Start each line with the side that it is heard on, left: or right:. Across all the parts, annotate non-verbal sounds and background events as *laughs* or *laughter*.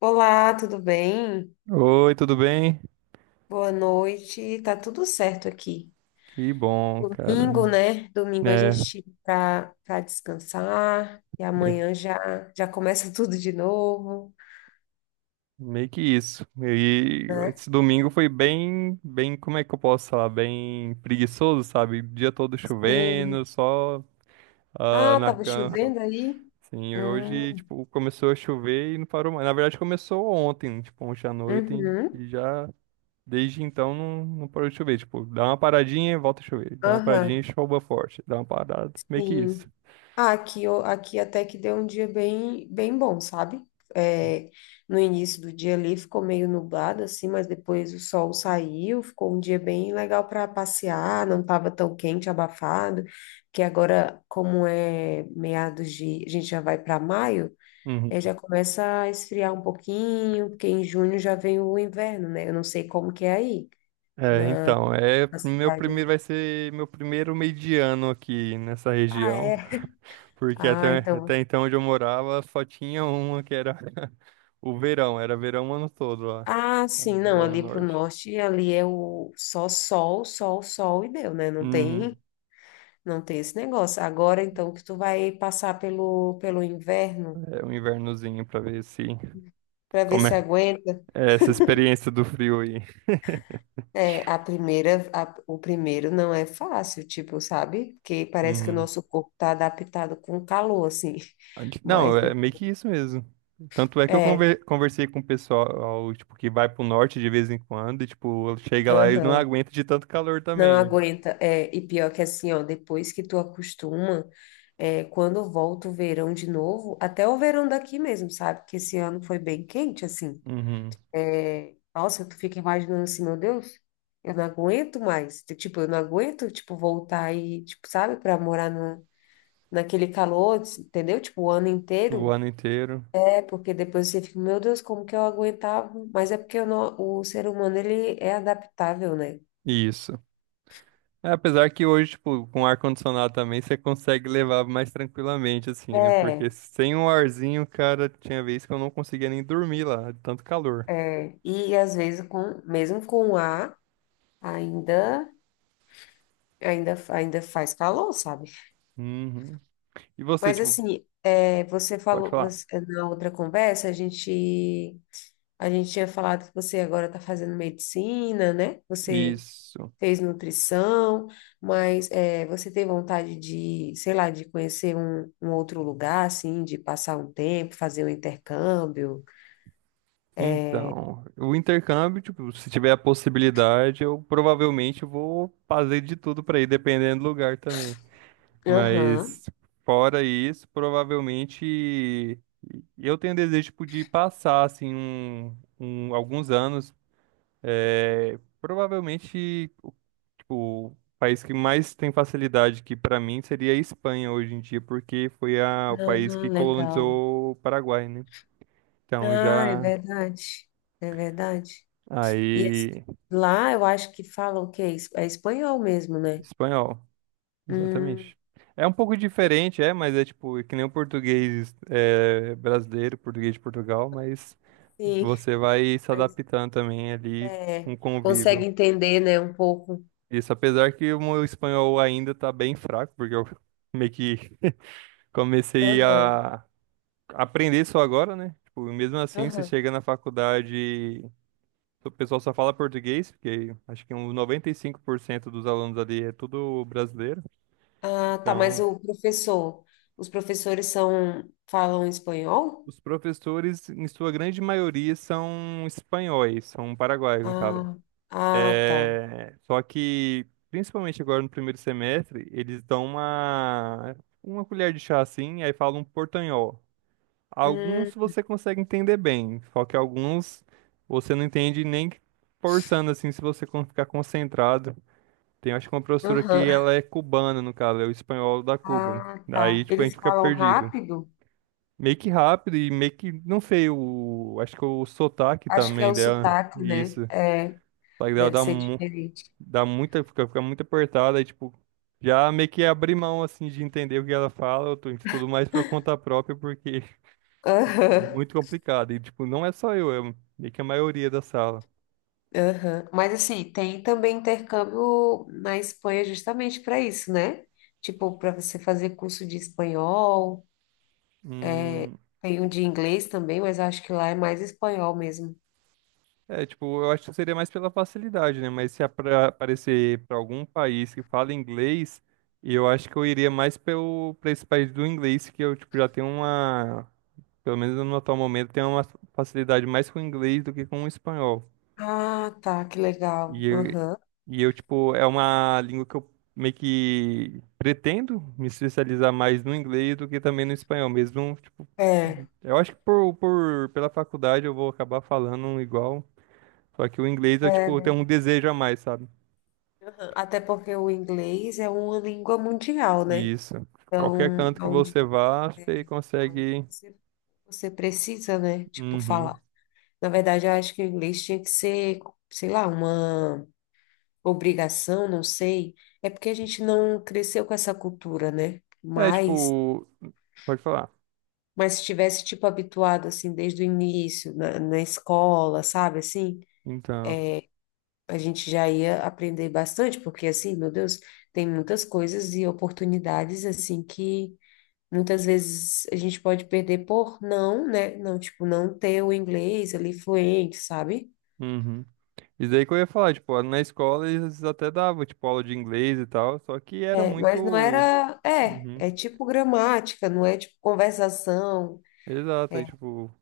left: Olá, tudo bem?
right: Oi, tudo bem?
left: Boa noite. Tá tudo certo aqui.
right: Que bom, cara.
left: Domingo, né? Domingo a
right: É,
left: gente tira pra descansar e
right: é,
left: amanhã já já começa *laughs* tudo de novo,
right: meio que isso. E
left: né?
right: esse domingo foi como é que eu posso falar? Bem preguiçoso, sabe? O dia todo chovendo,
left: Sim.
right: só
left: Ah,
right: na
left: tava
right: cama.
left: chovendo aí?
right: Assim, hoje,
left: Hum,
right: tipo, começou a chover e não parou mais. Na verdade, começou ontem, tipo, ontem à noite,
left: uhum,
right: e já desde então não parou de chover. Tipo, dá uma paradinha e volta a chover. Dá uma
left: aham,
right: paradinha e chova forte. Dá uma parada. Meio que isso.
left: sim. Ah, aqui, aqui até que deu um dia bem, bem bom, sabe? É, no início do dia ali ficou meio nublado, assim, mas depois o sol saiu, ficou um dia bem legal para passear, não estava tão quente, abafado, que agora, como é meados de, a gente já vai para maio, é,
right: Uhum.
left: já começa a esfriar um pouquinho, porque em junho já vem o inverno, né? Eu não sei como que é aí,
right: É, então, é
left: na
right: meu
left: cidade.
right: primeiro vai ser meu primeiro mediano aqui nessa
left: Ah,
right: região,
left: é?
right: porque
left: Ah,
right: até
left: então.
right: então onde eu morava só tinha uma que era *laughs* o verão, era verão o ano todo lá,
left: Ah, sim, não,
right: lá no
left: ali para o
right: norte.
left: norte, ali é o só sol, sol, sol e deu, né? Não tem,
right: Uhum.
left: não tem esse negócio. Agora, então, que tu vai passar pelo inverno
right: É um invernozinho pra ver se
left: para ver
right: como
left: se
right: é,
left: aguenta.
right: é essa experiência do frio aí. *laughs*
left: É, o primeiro não é fácil, tipo, sabe? Porque parece que o
right: Uhum.
left: nosso corpo tá adaptado com calor, assim. *laughs*
right: Não,
left: Mas
right: é meio que isso mesmo. Tanto é que eu
left: é,
right: conversei com o pessoal, tipo, que vai pro norte de vez em quando, e tipo, chega lá e eles não
left: aham.
right: aguentam de tanto calor
left: Não
right: também.
left: aguenta. É, e pior que assim, ó, depois que tu acostuma, é, quando volta o verão de novo, até o verão daqui mesmo, sabe? Que esse ano foi bem quente, assim.
right: Uhum.
left: É, nossa, tu fica imaginando assim, meu Deus, eu não aguento mais. Tipo, eu não aguento, tipo, voltar e, tipo, sabe, pra morar no, naquele calor, entendeu? Tipo, o ano
right: O
left: inteiro.
right: ano inteiro.
left: É, porque depois você fica, meu Deus, como que eu aguentava? Mas é porque eu o ser humano, ele é adaptável, né?
right: Isso. É, apesar que hoje, tipo, com ar-condicionado também, você consegue levar mais tranquilamente, assim, né? Porque
left: É.
right: sem um arzinho, cara, tinha vez que eu não conseguia nem dormir lá, de tanto calor.
left: É, e às vezes mesmo com ar, ainda, ainda faz calor, sabe?
right: Uhum. E você,
left: Mas
right: tipo,
left: assim, é, você
right: pode
left: falou,
right: falar?
left: na outra conversa, a gente tinha falado que você agora está fazendo medicina, né? Você
right: Isso.
left: fez nutrição, mas é, você tem vontade de, sei lá, de conhecer um outro lugar, assim, de passar um tempo, fazer um intercâmbio?
right: Então, o intercâmbio, tipo, se tiver a possibilidade, eu provavelmente vou fazer de tudo pra ir, dependendo do lugar também.
left: Aham.
right: Mas fora isso, provavelmente eu tenho desejo tipo, de passar assim alguns anos, é, provavelmente o tipo, o país que mais tem facilidade que para mim seria a Espanha hoje em dia, porque foi o país que
left: Ah, legal.
right: colonizou o Paraguai, né? Então
left: Ah, é
right: já
left: verdade. É verdade. E
right: aí
left: lá eu acho que falam o quê? É espanhol mesmo, né?
right: espanhol.
left: Hum,
right: Exatamente. É um pouco diferente, é, mas é tipo, é que nem o português é, brasileiro, português de Portugal, mas
left: sim,
right: você vai se
left: mas
right: adaptando também ali com
left: é,
right: o
left: consegue
right: convívio.
left: entender, né, um pouco.
right: Isso, apesar que o meu espanhol ainda tá bem fraco, porque eu *laughs* meio que comecei
left: Aham,
right: a aprender só agora, né? Tipo, mesmo assim, você
left: aham.
right: chega na faculdade, o pessoal só fala português, porque acho que uns 95% dos alunos ali é tudo brasileiro,
left: Ah, tá, mas
right: então.
left: os professores são, falam espanhol?
right: Os professores, em sua grande maioria, são espanhóis, são paraguaios, no caso.
left: Ah, ah, tá.
right: É, só que, principalmente agora no primeiro semestre, eles dão uma colher de chá assim, aí falam portanhol. Alguns
left: Hum,
right: você consegue entender bem, só que alguns você não entende nem que forçando assim, se você ficar concentrado. Tem, acho que uma professora que
left: aham.
right: ela é cubana, no caso, é o espanhol da Cuba.
left: Ah, tá.
right: Daí, tipo, a gente
left: Eles
right: fica
left: falam
right: perdido.
left: rápido?
right: Meio que rápido e meio que, não sei, o, acho que o sotaque
left: Acho que é
right: também
left: o
right: dela,
left: sotaque, né?
right: isso. O
left: É,
right: sotaque dela
left: deve
right: dá,
left: ser diferente.
right: dá muita, fica muito apertada, e tipo, já meio que abri mão, assim, de entender o que ela fala, tudo mais por conta própria, porque *laughs* é
left: Aham.
right: muito complicado, e tipo, não é só eu, é meio que a maioria da sala.
left: Aham. Mas assim, tem também intercâmbio na Espanha justamente para isso, né? Tipo, para você fazer curso de espanhol, é,
right: Hum,
left: tem um de inglês também, mas acho que lá é mais espanhol mesmo.
right: é, tipo, eu acho que seria mais pela facilidade, né, mas se aparecer pra algum país que fala inglês, eu acho que eu iria mais pra esse país do inglês, que eu, tipo, já tenho uma pelo menos no atual momento, tenho uma facilidade mais com o inglês do que com o espanhol.
left: Ah, tá, que legal.
right: E eu,
left: Aham.
right: e eu, tipo, é uma língua que eu meio que pretendo me especializar mais no inglês do que também no espanhol mesmo. Tipo,
left: É,
right: eu acho que pela faculdade eu vou acabar falando igual. Só que o inglês eu,
left: é,
right: tipo, tenho
left: né?
right: um desejo a mais, sabe?
left: Aham. Até porque o inglês é uma língua mundial, né?
right: Isso.
left: Então,
right: Qualquer canto que
left: aonde,
right: você vá, você
left: aonde
right: consegue.
left: você precisa, né? Tipo,
right: Uhum.
left: falar. Na verdade, eu acho que o inglês tinha que ser, sei lá, uma obrigação, não sei, é porque a gente não cresceu com essa cultura, né?
right: É,
left: Mas,
right: tipo, pode falar.
left: mas se tivesse, tipo, habituado, assim, desde o início, na escola, sabe, assim,
right: Então.
left: a gente já ia aprender bastante, porque, assim, meu Deus, tem muitas coisas e oportunidades, assim, que muitas vezes a gente pode perder por não, né? Não, tipo, não ter o inglês ali fluente, sabe?
right: Uhum. Isso daí que eu ia falar, tipo, na escola eles até davam, tipo, aula de inglês e tal, só que era
left: É, mas não
right: muito.
left: era, é,
right: Uhum.
left: é tipo gramática, não é tipo conversação,
right: Exato, aí,
left: é,
right: tipo,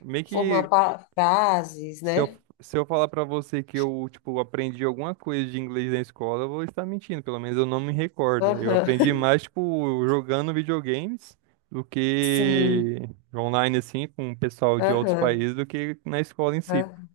right: meio
left: formar
right: que
left: frases,
right: se eu,
left: né?
right: se eu falar pra você que eu, tipo, aprendi alguma coisa de inglês na escola, eu vou estar mentindo, pelo menos eu não me recordo. Eu aprendi
left: Aham.
right: mais, tipo, jogando videogames do
left: Sim,
right: que online, assim, com o pessoal de outros
left: aham,
right: países, do que na escola em si.
left: aham.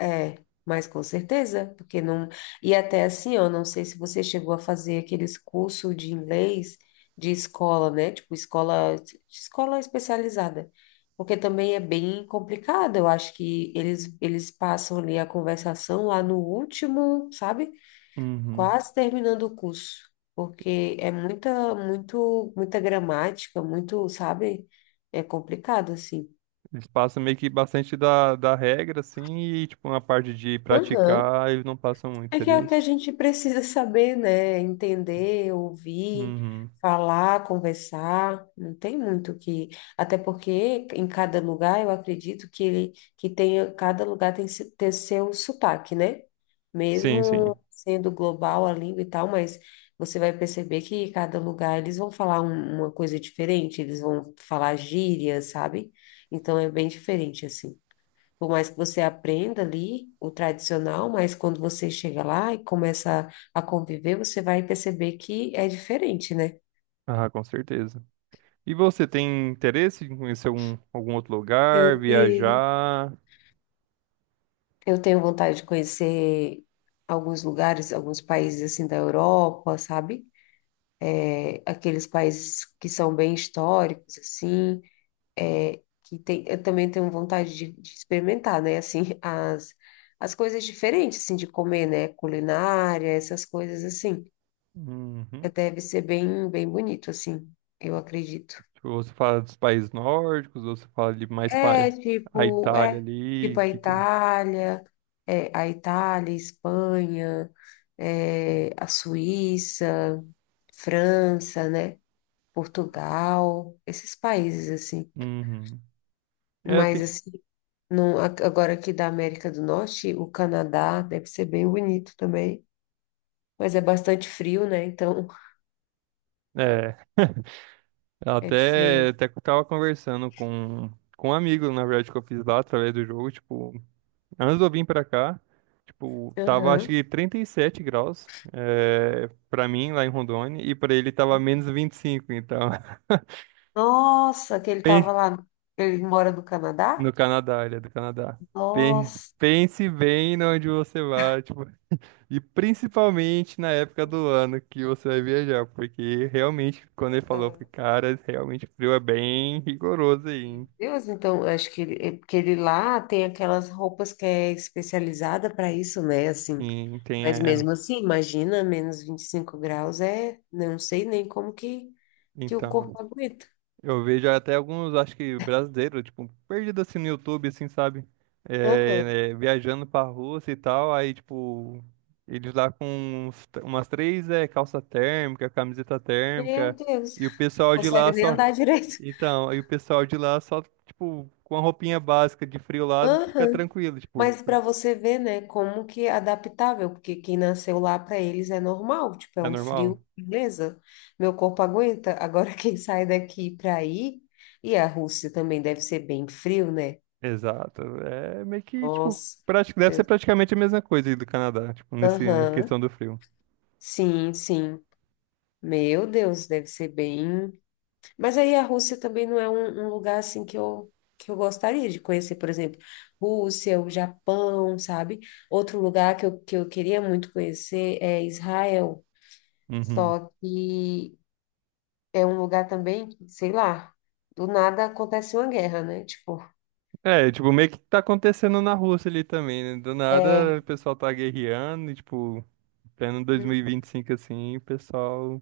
left: É, mas com certeza, porque não. E até assim, ó, não sei se você chegou a fazer aqueles cursos de inglês de escola, né? Tipo, escola, especializada. Porque também é bem complicado. Eu acho que eles passam ali a conversação lá no último, sabe?
right: Uhum.
left: Quase terminando o curso, porque é muita, muito, muita gramática, muito, sabe? É complicado assim.
right: Eles passam meio que bastante da regra, assim, e, tipo, na parte de
left: Aham.
right: praticar, eles não passam muito,
left: É que é
right: seria
left: o que
right: isso?
left: a gente precisa saber, né? Entender, ouvir,
right: Uhum.
left: falar, conversar. Não tem muito que. Até porque em cada lugar, eu acredito que ele que tenha, cada lugar tem, tem seu sotaque, né?
right: Sim, sim.
left: Mesmo sendo global a língua e tal, mas você vai perceber que cada lugar eles vão falar uma coisa diferente, eles vão falar gíria, sabe? Então é bem diferente, assim. Por mais que você aprenda ali o tradicional, mas quando você chega lá e começa a conviver, você vai perceber que é diferente, né?
right: Ah, com certeza. E você tem interesse em conhecer algum, algum outro
left: Eu
right: lugar,
left: tenho,
right: viajar?
left: eu tenho vontade de conhecer alguns lugares, alguns países assim da Europa, sabe? É, aqueles países que são bem históricos, assim, é, que tem, eu também tenho vontade de experimentar, né? Assim, *laughs* as coisas diferentes, assim, de comer, né? Culinária, essas coisas assim.
right: Uhum.
left: Deve ser bem, bem bonito, assim, eu acredito.
right: Tipo, você fala dos países nórdicos, você fala de mais
left: É,
right: pa... a
left: tipo,
right: Itália ali,
left: a
right: que tem.
left: Itália, é, a Itália, Espanha, é, a Suíça, França, né? Portugal, esses países, assim.
right: Uhum. É,
left: Mas,
right: tem...
left: assim, não, agora aqui da América do Norte, o Canadá deve ser bem bonito também. Mas é bastante frio, né? Então,
right: é, eu
left: é diferente.
right: até que eu tava conversando com um amigo, na verdade, que eu fiz lá através do jogo, tipo. Antes de eu vir pra cá, tipo, tava acho
left: Aham.
right: que 37 graus, é, pra mim lá em Rondônia, e pra ele tava menos 25, então. *laughs*
left: Nossa, que ele estava
right: Pen-
left: lá, ele mora no Canadá?
right: No Canadá, ele é do Canadá.
left: Nossa.
right: Pense bem no onde você vai, tipo, e principalmente na época do ano que você vai viajar, porque realmente, quando ele falou, eu
left: Aham.
right: falei, cara, realmente o frio é bem rigoroso aí,
left: Meu
right: hein?
left: Deus, então, eu acho que ele, é porque ele lá tem aquelas roupas que é especializada para isso, né? Assim,
right: Sim, tem,
left: mas
right: é,
left: mesmo assim, imagina, -25 graus é, não sei nem como que o
right: então.
left: corpo aguenta.
right: Eu vejo até alguns, acho que brasileiros, tipo, perdido assim no YouTube, assim, sabe?
left: Aham.
right: Viajando pra Rússia e tal, aí, tipo, eles lá com umas três é, calça térmica, camiseta
left: Meu
right: térmica,
left: Deus,
right: e o pessoal de
left: consegue
right: lá
left: nem
right: só.
left: andar direito.
right: Então, aí o pessoal de lá só, tipo, com a roupinha básica de frio lá, fica
left: Aham.
right: tranquilo, tipo,
left: Mas para você ver, né, como que é adaptável, porque quem nasceu lá para eles é normal, tipo, é
right: é
left: um
right: normal?
left: frio, beleza, meu corpo aguenta. Agora *laughs* quem sai daqui para aí, e a Rússia também deve ser bem frio, né?
right: Exato. É meio que, tipo,
left: Nossa,
right: deve
left: meu
right: ser
left: Deus.
right: praticamente a mesma coisa aí do Canadá, tipo, nesse, na questão
left: Aham.
right: do frio.
left: Sim, sim. Meu Deus, deve ser bem. Mas aí a Rússia também não é um lugar assim que eu gostaria de conhecer, por exemplo, Rússia, o Japão, sabe? Outro lugar que eu queria muito conhecer é Israel.
right: Uhum.
left: Só que é um lugar também que, sei lá, do nada acontece uma guerra, né? Tipo,
right: É, tipo, meio que tá acontecendo na Rússia ali também, né? Do
left: é,
right: nada o pessoal tá guerreando e, tipo, pleno
left: uhum,
right: 2025 assim, o pessoal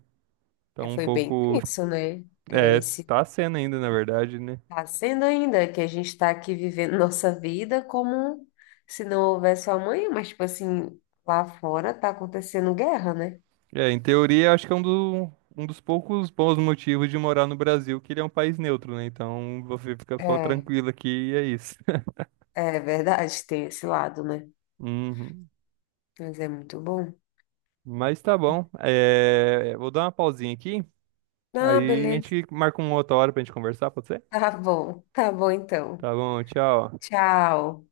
right: tá
left: é,
right: um
left: foi bem
right: pouco.
left: tenso, né? É,
right: É,
left: esse
right: tá sendo ainda, na verdade, né?
left: tá sendo ainda que a gente está aqui vivendo *laughs* nossa vida como se não houvesse amanhã, mas tipo assim, lá fora tá acontecendo guerra, né?
right: É, em teoria, acho que é um dos poucos bons motivos de morar no Brasil, que ele é um país neutro, né? Então você fica só
left: É,
right: tranquilo aqui e é isso. *laughs*
left: é verdade, tem esse lado, né?
right: Uhum.
left: Mas é muito bom.
right: Mas tá bom. É, vou dar uma pausinha aqui.
left: Ah,
right: Aí a
left: beleza.
right: gente
left: *laughs*
right: marca uma outra hora pra gente conversar, pode ser?
left: Tá bom então.
right: Tá bom, tchau.
left: Tchau.